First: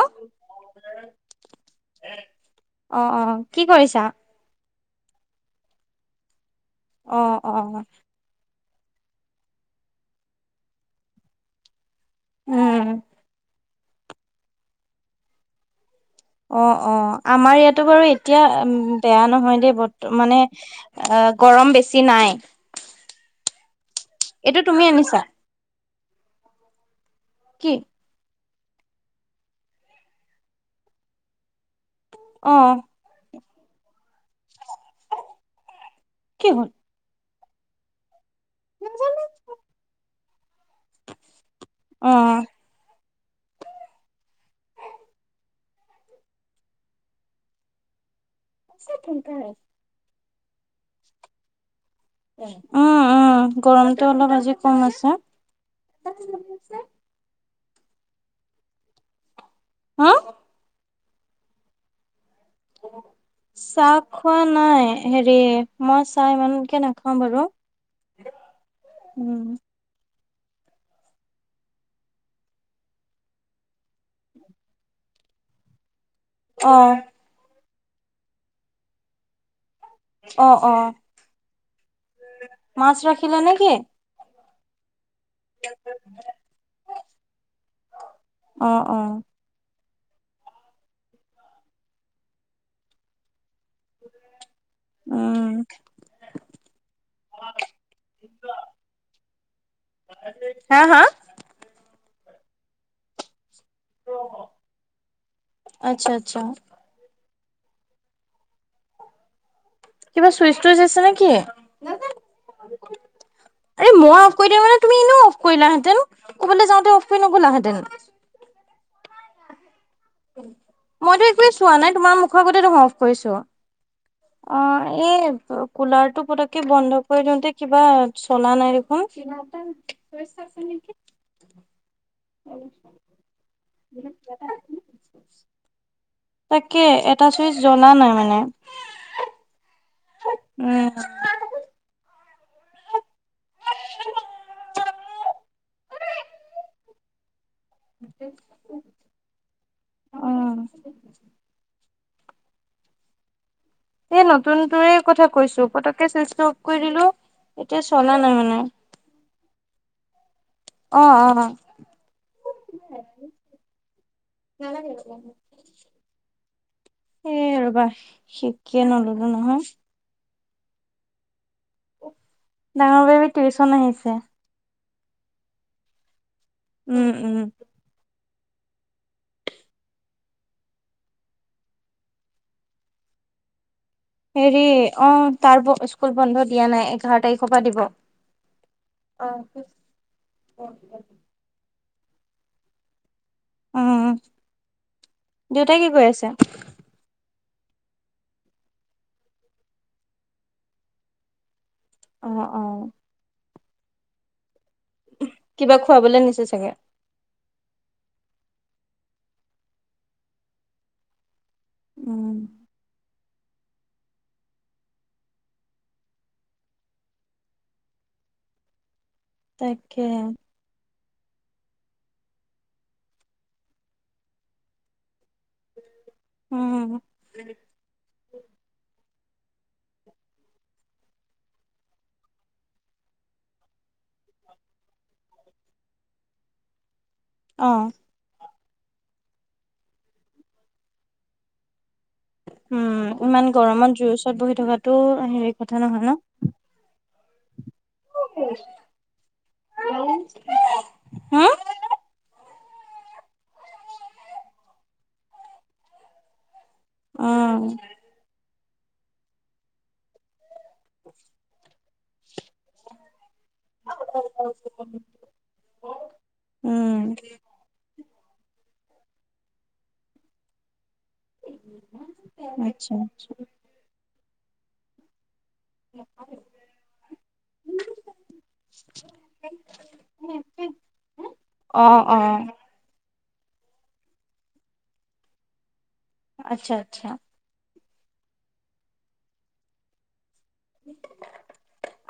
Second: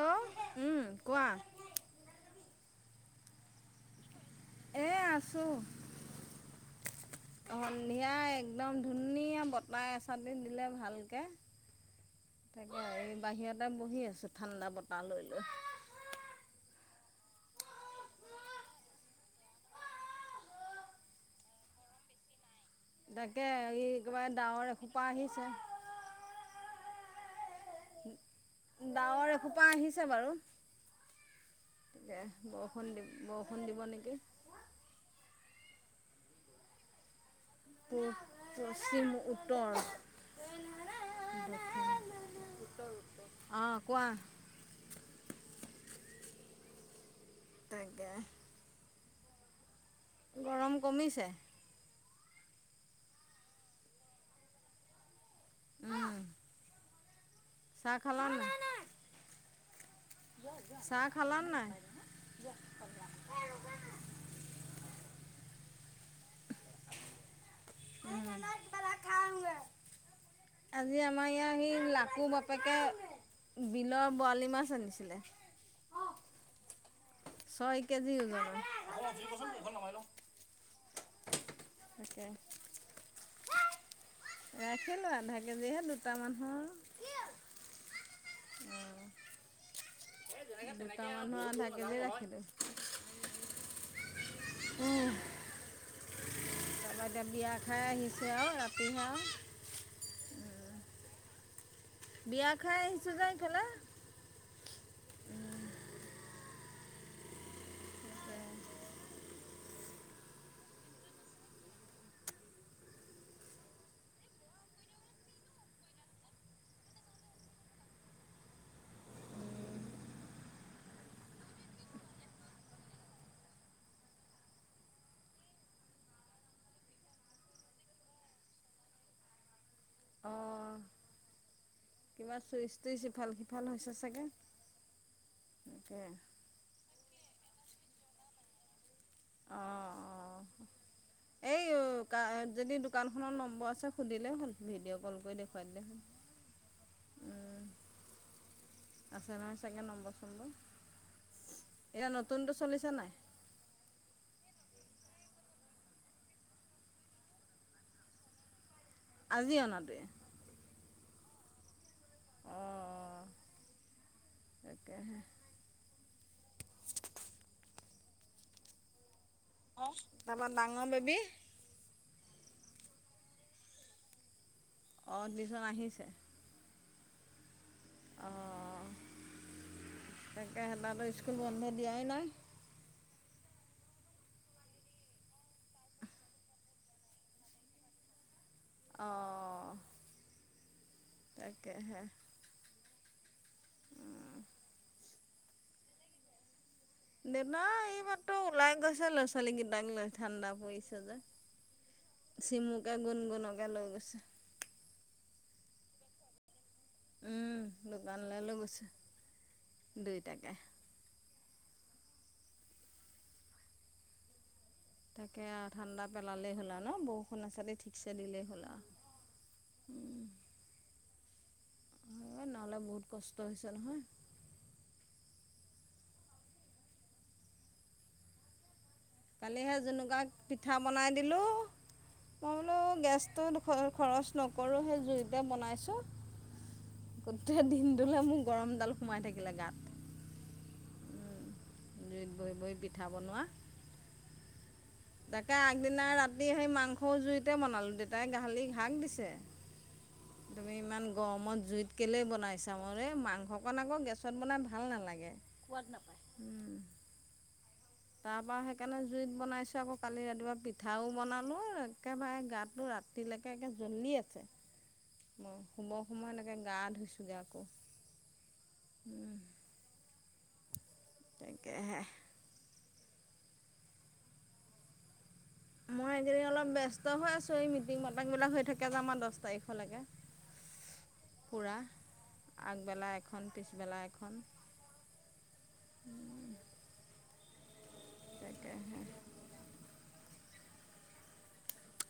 আহ উম কোৱা আহ কি কৰিছা? এ আছো, অ অ সন্ধিয়াই একদম ধুনীয়া বতাহ এচাটিত দিলে ভালকৈ উম তাকে আৰু বাহিৰতে বহি আছো, ঠাণ্ডা বতাহ লৈ লৈ অ', অ', আমাৰ ইয়াতো বাৰু এতিয়া উ বেয়া নহয় দেই বৰ্ত মানে গৰম বেছি নাই তাকে এই একবাৰে এইটো ডাৱৰ তুমি এসোপা আনিছা আহিছে কি? ডাৱৰ এসোপা আহিছে বাৰুে অ বৰষুণ দি বৰষু ফোন দিব নেকি কি হল? প পশ্চিম নাজানো উত্তৰ অ', অ', কোৱা তাকাকে, [unintelligible] গৰম কমিছে উম, উম, গৰমটো অলপ আজি কম আছে উম এ দিছে চাহ খাল নাই হা চাহ খালান নাই? অ', চাহ খোৱা নাই, হেৰি মই চাহ ইমানকে নাখাওঁ বাৰু উম উম, খাওঁগে আজি আমাৰ ইয়াৰ সেই লাকু বাপেকে বিলৰ বৰালি মাছ আনিছিলে অ', ছয় কেজি ওজন অ', অ', তাকে মাছ ৰাখিলে নেকি? ৰাখিলো আধা কেজিহে দুটামানহৰ অ', দুটামান থাকিলে ৰাখিলো উম। তাৰপা এতি বিয়া খাই আহিছে আৰু ৰাতি আৰু হা হা বিয়া খাই আহিছো যাই ক'লা আচ্ছা, আচ্ছা, কিবা চুইচ টুইচ আছে নেকি? আৰে মই অফ কৰি দিম মানে, তুমি এনেও অফ কৰিলাাহেতেন, ক'ৰবাললৈ যাওঁতে অফ কৰি নগ'লাহেঁতেন মইতো একোৱে চোৱা নাই, তোমাৰ মুখৰ আগতেতো মফ কৰিছো অ', ই কুলাৰ টো পতককে বন্ধ কৰি দিওঁতে কিবা চলা নাই দেখোন কি নটা চা আছে অঁ নেকি? কিবা চুইচ টুইচ ইফাল সিফাল হৈছে চাগে তাকে তাকেই, এটা চুইচ জ্বলা নাই মানে। অঁ অঁ উম এই যদি দোকানখনৰ নম্বৰ আছে সুধিলে হ'ল, ভিডিঅ' কল কৰি দেখুৱাই দিলে হ'ল। [inaudible] আছে নহয় [unintelligible] চাগে অ'। এইয়া নতুনটো চলিছে নে নাই? এই নতুনটোৰেই কথা কৈছোঁ, পতককে চুইছটো অফ কৰি দিলো এতিয়া চলা নাই মানে। আজি অনাটোৱেই? অ', অ'। অঁ [unintelligible] নালাগে, তাকেহে হ'ব। এই ৰ'বা, শিকি নল'লো নহয়। তাৰপৰা ডাঙৰ বেবী ডাঙৰ বেৱীৰ টিউচন আহিছে। অ', টিউচন আহিছে। উম উম। তাকেহে, তাহাতৰ স্কুল বন্ধ দিয়াই নাই। হেৰি অ', তাৰ স্কুল বন্ধ দিয়া নাই, এঘাৰ তাৰিখৰ পৰা দিব। অ', অঁ অ'। [unintelligible] কেহে। উম, দেউতাই কি কৰি আছে? দেউতাই এইমাত্ৰ ওলাই গৈছে ল'ৰা ছোৱালীকেইটাক লৈ, ঠাণ্ডা পৰিছে যে। অ অ চিমুকে গুনগুনকে লৈ গৈছে। কিবা খুৱাবলৈ নিছে চাগে। উম, দোকানলৈ লৈ গৈছে, দুইটাকেই। উম। তাকে আৰু, ঠাণ্ডা পেলালেই হ'ল আৰু ন, বৰষুণ এচাটি ঠিকচে দিলেই হ'ল আও। তাকেহে। নহ'লে বহুত কষ্ট হৈছে নহয়। উম। কালি সেই জুনুকাক পিঠা বনাই দিলো। মই বোলো গেছটো খৰচ নকৰোঁ, সেই জুইতে বনাইছোঁ। [inaudible] গোটেই দিনটোলে মোৰ গৰমডাল সোমাই থাকিলে গাত। জুইত বহি বহি পিঠা উম, বনোৱা ইমান গৰমত জুই ওচৰত বহি থকা তাকে আগদিনা ৰাতি সেই মাংসও জুইত তেই বনালোঁ, দেউতাই গালি হাক দিছে তুমি ইমান হম গৰমত জুইত কেলেই বনাইছ মাংসকণ আকৌ গেছত বনাই ভাল নালাগে। সোৱাদ নাপাই। উম। অ'। তাৰপা সেইকাৰণে জুইত বনাইছোঁ আকৌ, কালি ৰাতিপুৱা পিঠাও বনালোঁ, একেবাৰে গাতো ৰাতি তিলেকে একে জ্বলি আছে। উম, শুব সময়ত এনেকে গা উম ধুইছোঁগৈ আকৌ। উম। আচ্ছা আচ্ছা। মই এইকেইদিন অলপ ব্যস্ত হৈ আছোঁ, এই মিটিং মাতাং বিলাক হৈ থাকে যে আমাৰ দহ তাৰিখলৈকে। সি পুৰা আগবেলা এখন পিছবেলা এখন আচ্ছা আচ্ছা। তাকেহে।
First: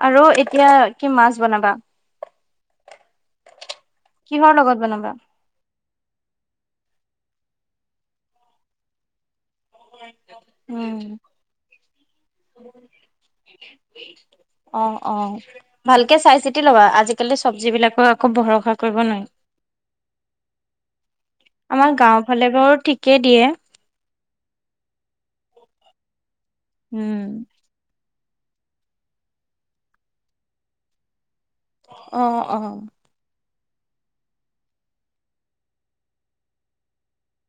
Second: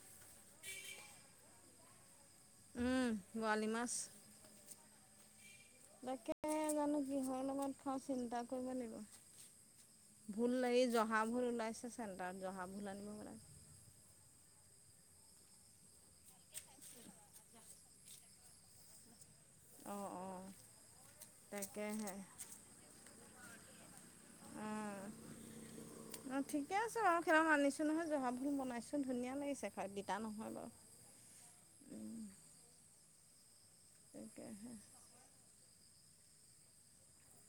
আৰু এতিয়া কি মাছ বনাবা? উম, বৱালি মাছ। কিহৰ [unintelligible] তাকে জানো কিহৰ লগত খাওঁ চিন্তা কৰিব লাগিব। ভুল উম জহা ভুল ওলাইছে চেণ্টাৰত জহা ভুল আনিব হ'লে অ', অ' ভালকে চাই চিতি লবা, আজিকালি চবজিবিলাকো আকৌ ভৰষা কৰিব লাগে অঁ অঁ নোৱাৰি। আমাৰ তাকেহে গাওঁ ফালে বাৰু ঠিকেই দিয়ে। অঁ ঠিকে আছে বাৰু উম সিদিনাখন আনিছোঁ নহয় জহা বনাইছোন ধুনীয়া লাগিছে খাই, বিটা নহয় বাৰু। অ', অ'। তাকেহে।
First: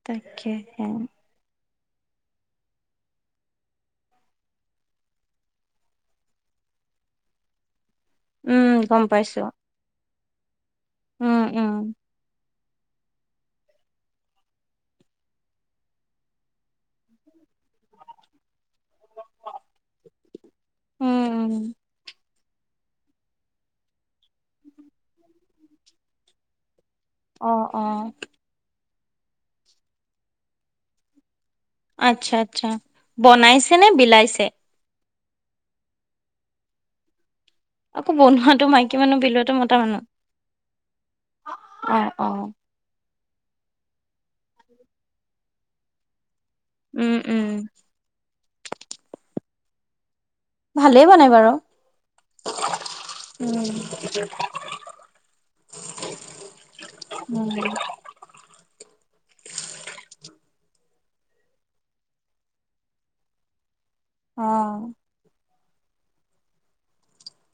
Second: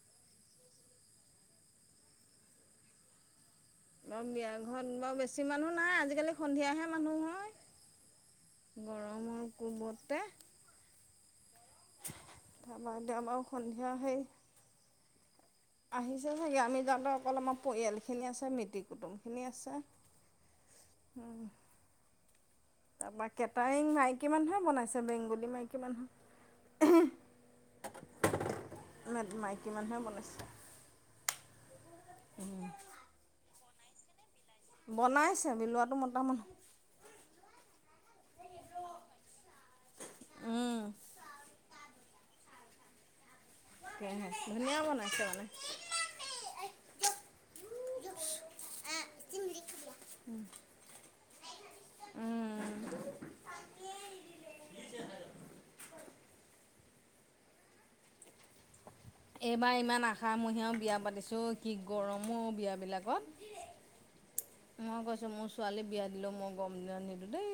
তাকেহে। বাৰু বিয়া ঘৰত বাৰু বেছি মানুহ নাই, আজিকালি সন্ধিয়াহে মানুহ হয়। উম গম পাইছো গৰমৰ কোবতে উম, উম। তাৰ মাৰ দে আমাৰো সন্ধিয়াহেই। আহিছে ছাগে, আমি যাওঁতে অকল আমাৰ পৰিয়ালখিনি আছে মিটিক কুটুমখিনি আছে। উম উম তাৰপা কেটাৰিং মাইকী মানুহে বনাইছে, বেংগলী মাইকী মানুহে। অ', অ'। মাইকী মানুহে বনাইছে। আচ্ছা আচ্ছা। বনাইছে নে বিলাইছে? বনাইছে, বিলোৱাটো মতা মানুহ। আকৌ বনোৱাতটো মাইকী মানুহ, বিলোৱাটো মতা মানুহ? উম অ', অ'। তাকেহে। ধুনীয়া বনাইছে মানে। উম, উম। উম। ভালেই বনাই বাৰু। উম। উম। এইবাৰ ইমান আশা মহীয়াও বিয়া পাতিছোঁ, কি গৰমো বিয়াবিলাকত। অ'। মই কৈছোঁ মোৰ ছোৱালী বিয়া দিলেও মই গম নে নিদিওঁ দেই।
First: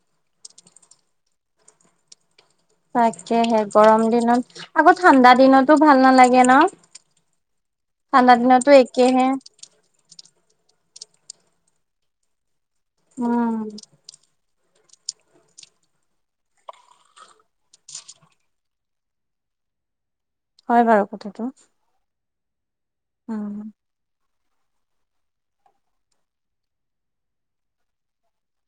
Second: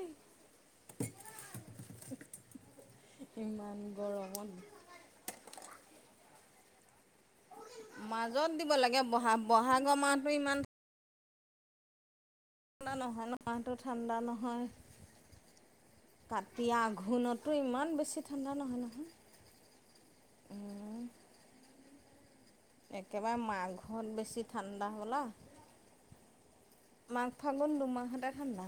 তাকেহে ইমান গৰম গৰমত দিনত, আকৌ ঠাণ্ডা দিনতো ভাল নালাগে ন'? ঠাণ্ডা মাজত দিনতো দিব লাগে, একেহে বহা-বহাগৰ মাহটো ইমান ঠাণ্ডা নহয়, উম নহয়টো ঠাণ্ডা নহয়। [inaudible] তাতিয়া আঘোণতো ইমান বেছি ঠাণ্ডা নহয় নহয়। হয় উম, বাৰু কথাটো। একেবাৰে উম মাঘত বেছি ঠাণ্ডা হ'বলা। মাঘ ফাগুন দুমাহতে ঠাণ্ডা।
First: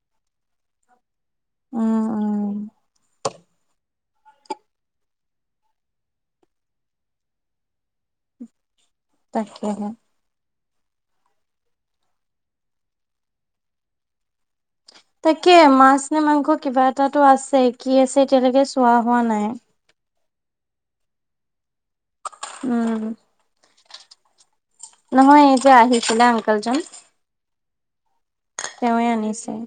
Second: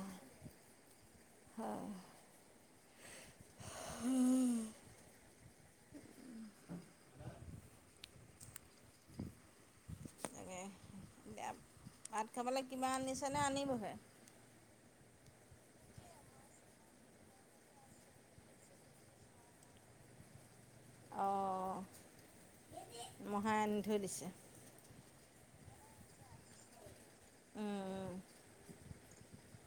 হয়। উম উম তাকেহে। তাকে, ভাত খাবলৈ কিবা আনিছে নে আনিবহে? তাকে মাছ নে মাংস কিবা এটাটো আছে, কি আছে এতিয়ালৈকে চোৱা হোৱা নাই। অ'। উম। ধৈ দিছে নহয় এই যে আহিছিলে আংকেল জন তেওঁৱে আনিছে।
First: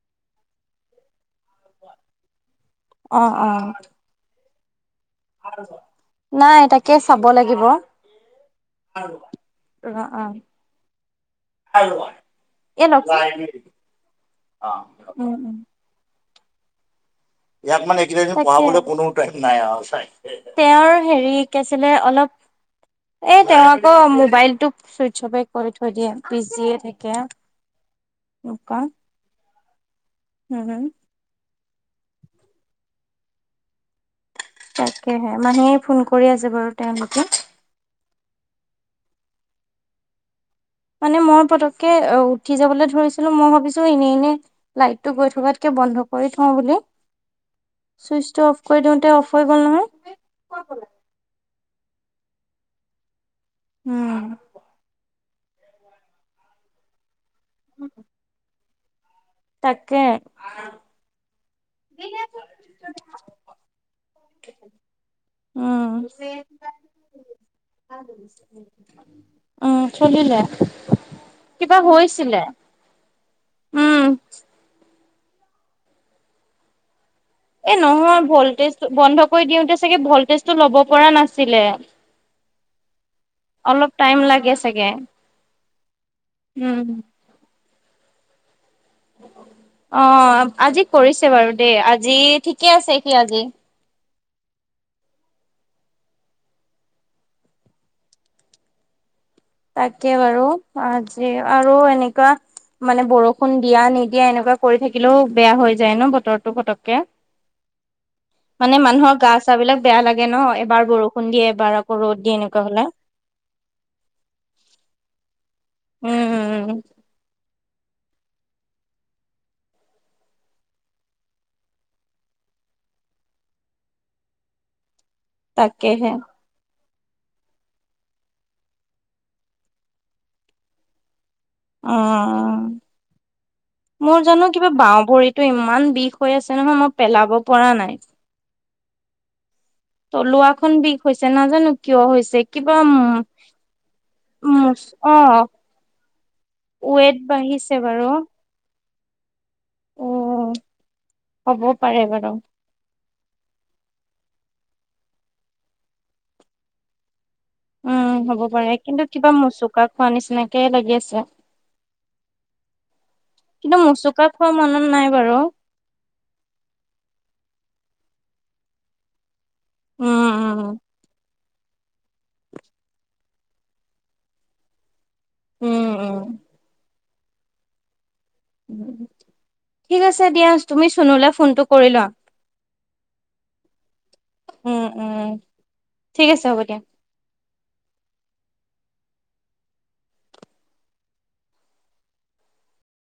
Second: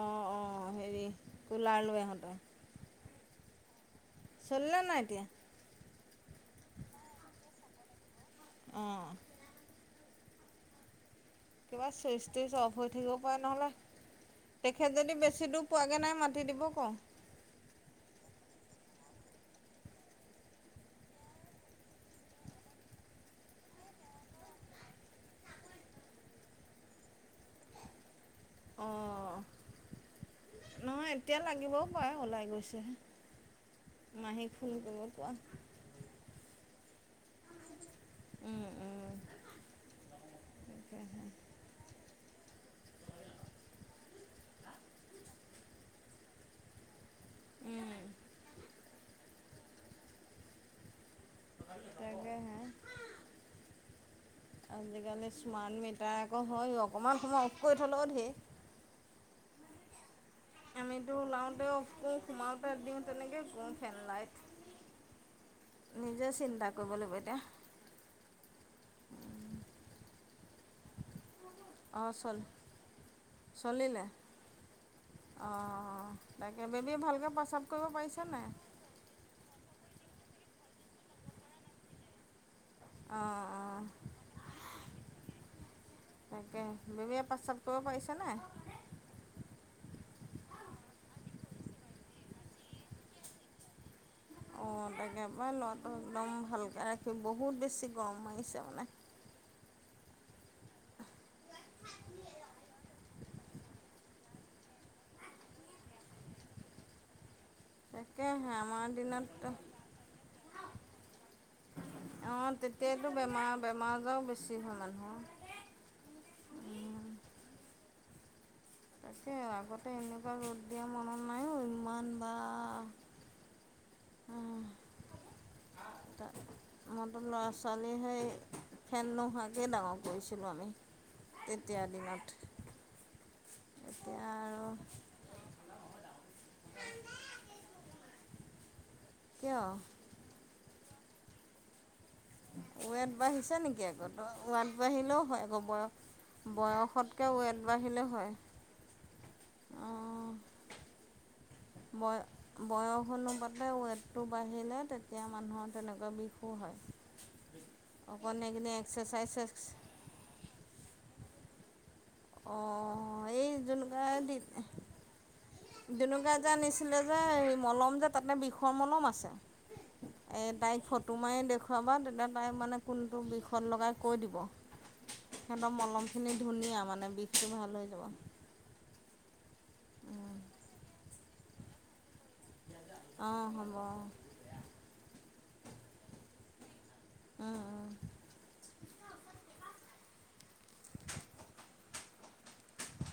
অ', হেৰি কুলাৰ লৈ আহোতে। অ', অ। [unintelligible] নাইটি নাই তাকে চাব লাগিব। অ। অঁ। কিবা চুইচ ত্বিছ অফ এ হৈ থাকিব লক্ষী পাৰে, নহলে তেখেত যদি উম বেছি উম দূৰ পোৱাগে নাই, মা মাটি দিব পাৰা। তাকে, [unintelligible] হেৰি কি আছিলে এ, তেওঁ আকৌ মোবাইলটো চুইচ অফে কৰি থৈ দিয়ে বিজিয়ে থাকে। অনোকা। অঁ নহয়, এতিয়া লাগিবও পাৰে ওলাই গৈছেহে। মাহীক ফোন কৰিব কোৱা। তাকেহে, মানুহে ফোন কৰি আছে বাৰু তেওঁলোকে। উম উম। মানে তাকেহে মোৰ পতককে ও। উঠি যাবলৈ ধৰিছিলো মই ভাবিছো এনেই এনেই লাইটটো গৈ থকাতকে, বন্ধ কৰি থওঁ বুলি। উম চুইচটো অফ কৰি দিওঁতে, অফ হৈ গ'ল নহয়। তাকে হে। উম। আজিকালি স্মাৰ্ট মিটাৰ আকৌ হয় অকণমান সময় অফ কৰি থ'লেও ধেৰ। তাকে। আমিতো ওলাওঁতে অফ কৰোঁ সোমাওঁতে দিওঁ তেনেকেই কৰোঁ ফেনলাইট। উম নিজে চিন্তা কৰিব লাগিব এতিয়া। উম, চলিলে। কিবা অঁ চল হৈছিলে, উম। অ, ' তাকে বেবি ভালকে এ, নহয় ভল্টেজ, বন্ধ কৰি দিওঁতে। চাগে ভল্টেজ টো ল'ব পৰা নাছিলে। অঁ অঁ অলপ টাইম লাগে চাগে। তাকে উম বেবি, পাশ্চাত কৰিব পাৰিছে নাই। অ। অ', আজি কৰিছে বাৰু দেই আজি ঠিকে আছে সি আজি। অঁ তাকে ল'ৰাটো একদম ভালকৈ ৰাখি বহুত বেছি গৰম মাৰিছে মানে। তাকে বাৰু, আজি আৰু এনেকুৱা মানে বৰষুণ দিয়া নিদিয়া এনেকুৱা কৰি থাকিলেও বেয়া হৈ যায়, ন বতৰটো পটককে। তাকেহে [inaudible] মানে আমাৰ মানুহৰ গা দিনত চা, বিলাক বেয়া লাগে ন, এবাৰ বৰষুণ দিয়ে এবাৰ আকৌ ৰ'দ দিয়ে এনেকুৱা হলে। তোমাৰ বেমাৰ আজাৰ বেছি হয়, মানুহ উম, উম। তাকে আগতে এনেকুৱা ৰ'দ দিয়া মনত নাইো ইমান বা। [inaudible] তাকেহে। তাত মইতো ল'ৰা ছোৱালীহেই ফেন নোহোৱাকৈ ডাঙৰ কৰিছিলোঁ আমি। তেতিয়াৰ দিনত উম। এতিয়া মোৰ জানো আৰু কিবা বাওঁ ভৰিতটো ইমান বিষ হৈ আছে নহয়, মই পেলাব পৰা নাই। কিয়? তলুৱা খন বিষ হৈছে নাজানো কিয় হৈছে? কিবা ৱেট বাঢ়িছো নেকি আকৌ, উ ৱেট বাঢ়িলেও অ হয় আক বয় বয়সতকৈ ৱেট বাঢ়িছে বাৰু বাঢ়িলে হয়। অঁ হ'বও পাৰে বাৰু। সদায় ৱেটটো বাঢ়িলে তেতিয়া মানুহৰ তেনেকুৱা বিষো হয়। উম, অকণ হ'ব এইখিনি পাৰে কিন্তু এক্সাৰচাইজ কিবা মোচুকা খোৱা নিচিনাকে লাগি আছে। [inaudible] অঁ এই কিন্তু জুনুকা মুচুকা দি, খোৱা মনত নাই বাৰু জুনুকা যে আনিছিলা যে। মলম যে তাতে বিষৰ মলম আছে, উম তাই উম ফটো মাৰি দেখো দোখোৱাবা তেতিয়া তাই মানে কোনটো বিষদ লগাই কৈ দিব। একদম উম মলমখিনি উম ধুনীয়া মানে, বিষটো ভাল হৈ যাব। উম, ঠিক আছে দিয়া, তুমি চনুলে ফোনটো কৰি লোৱা। অহ, হ'ব। উম', উম' ঠিক আছে হ'ব দিয়া। উম', উম' [unintelligible]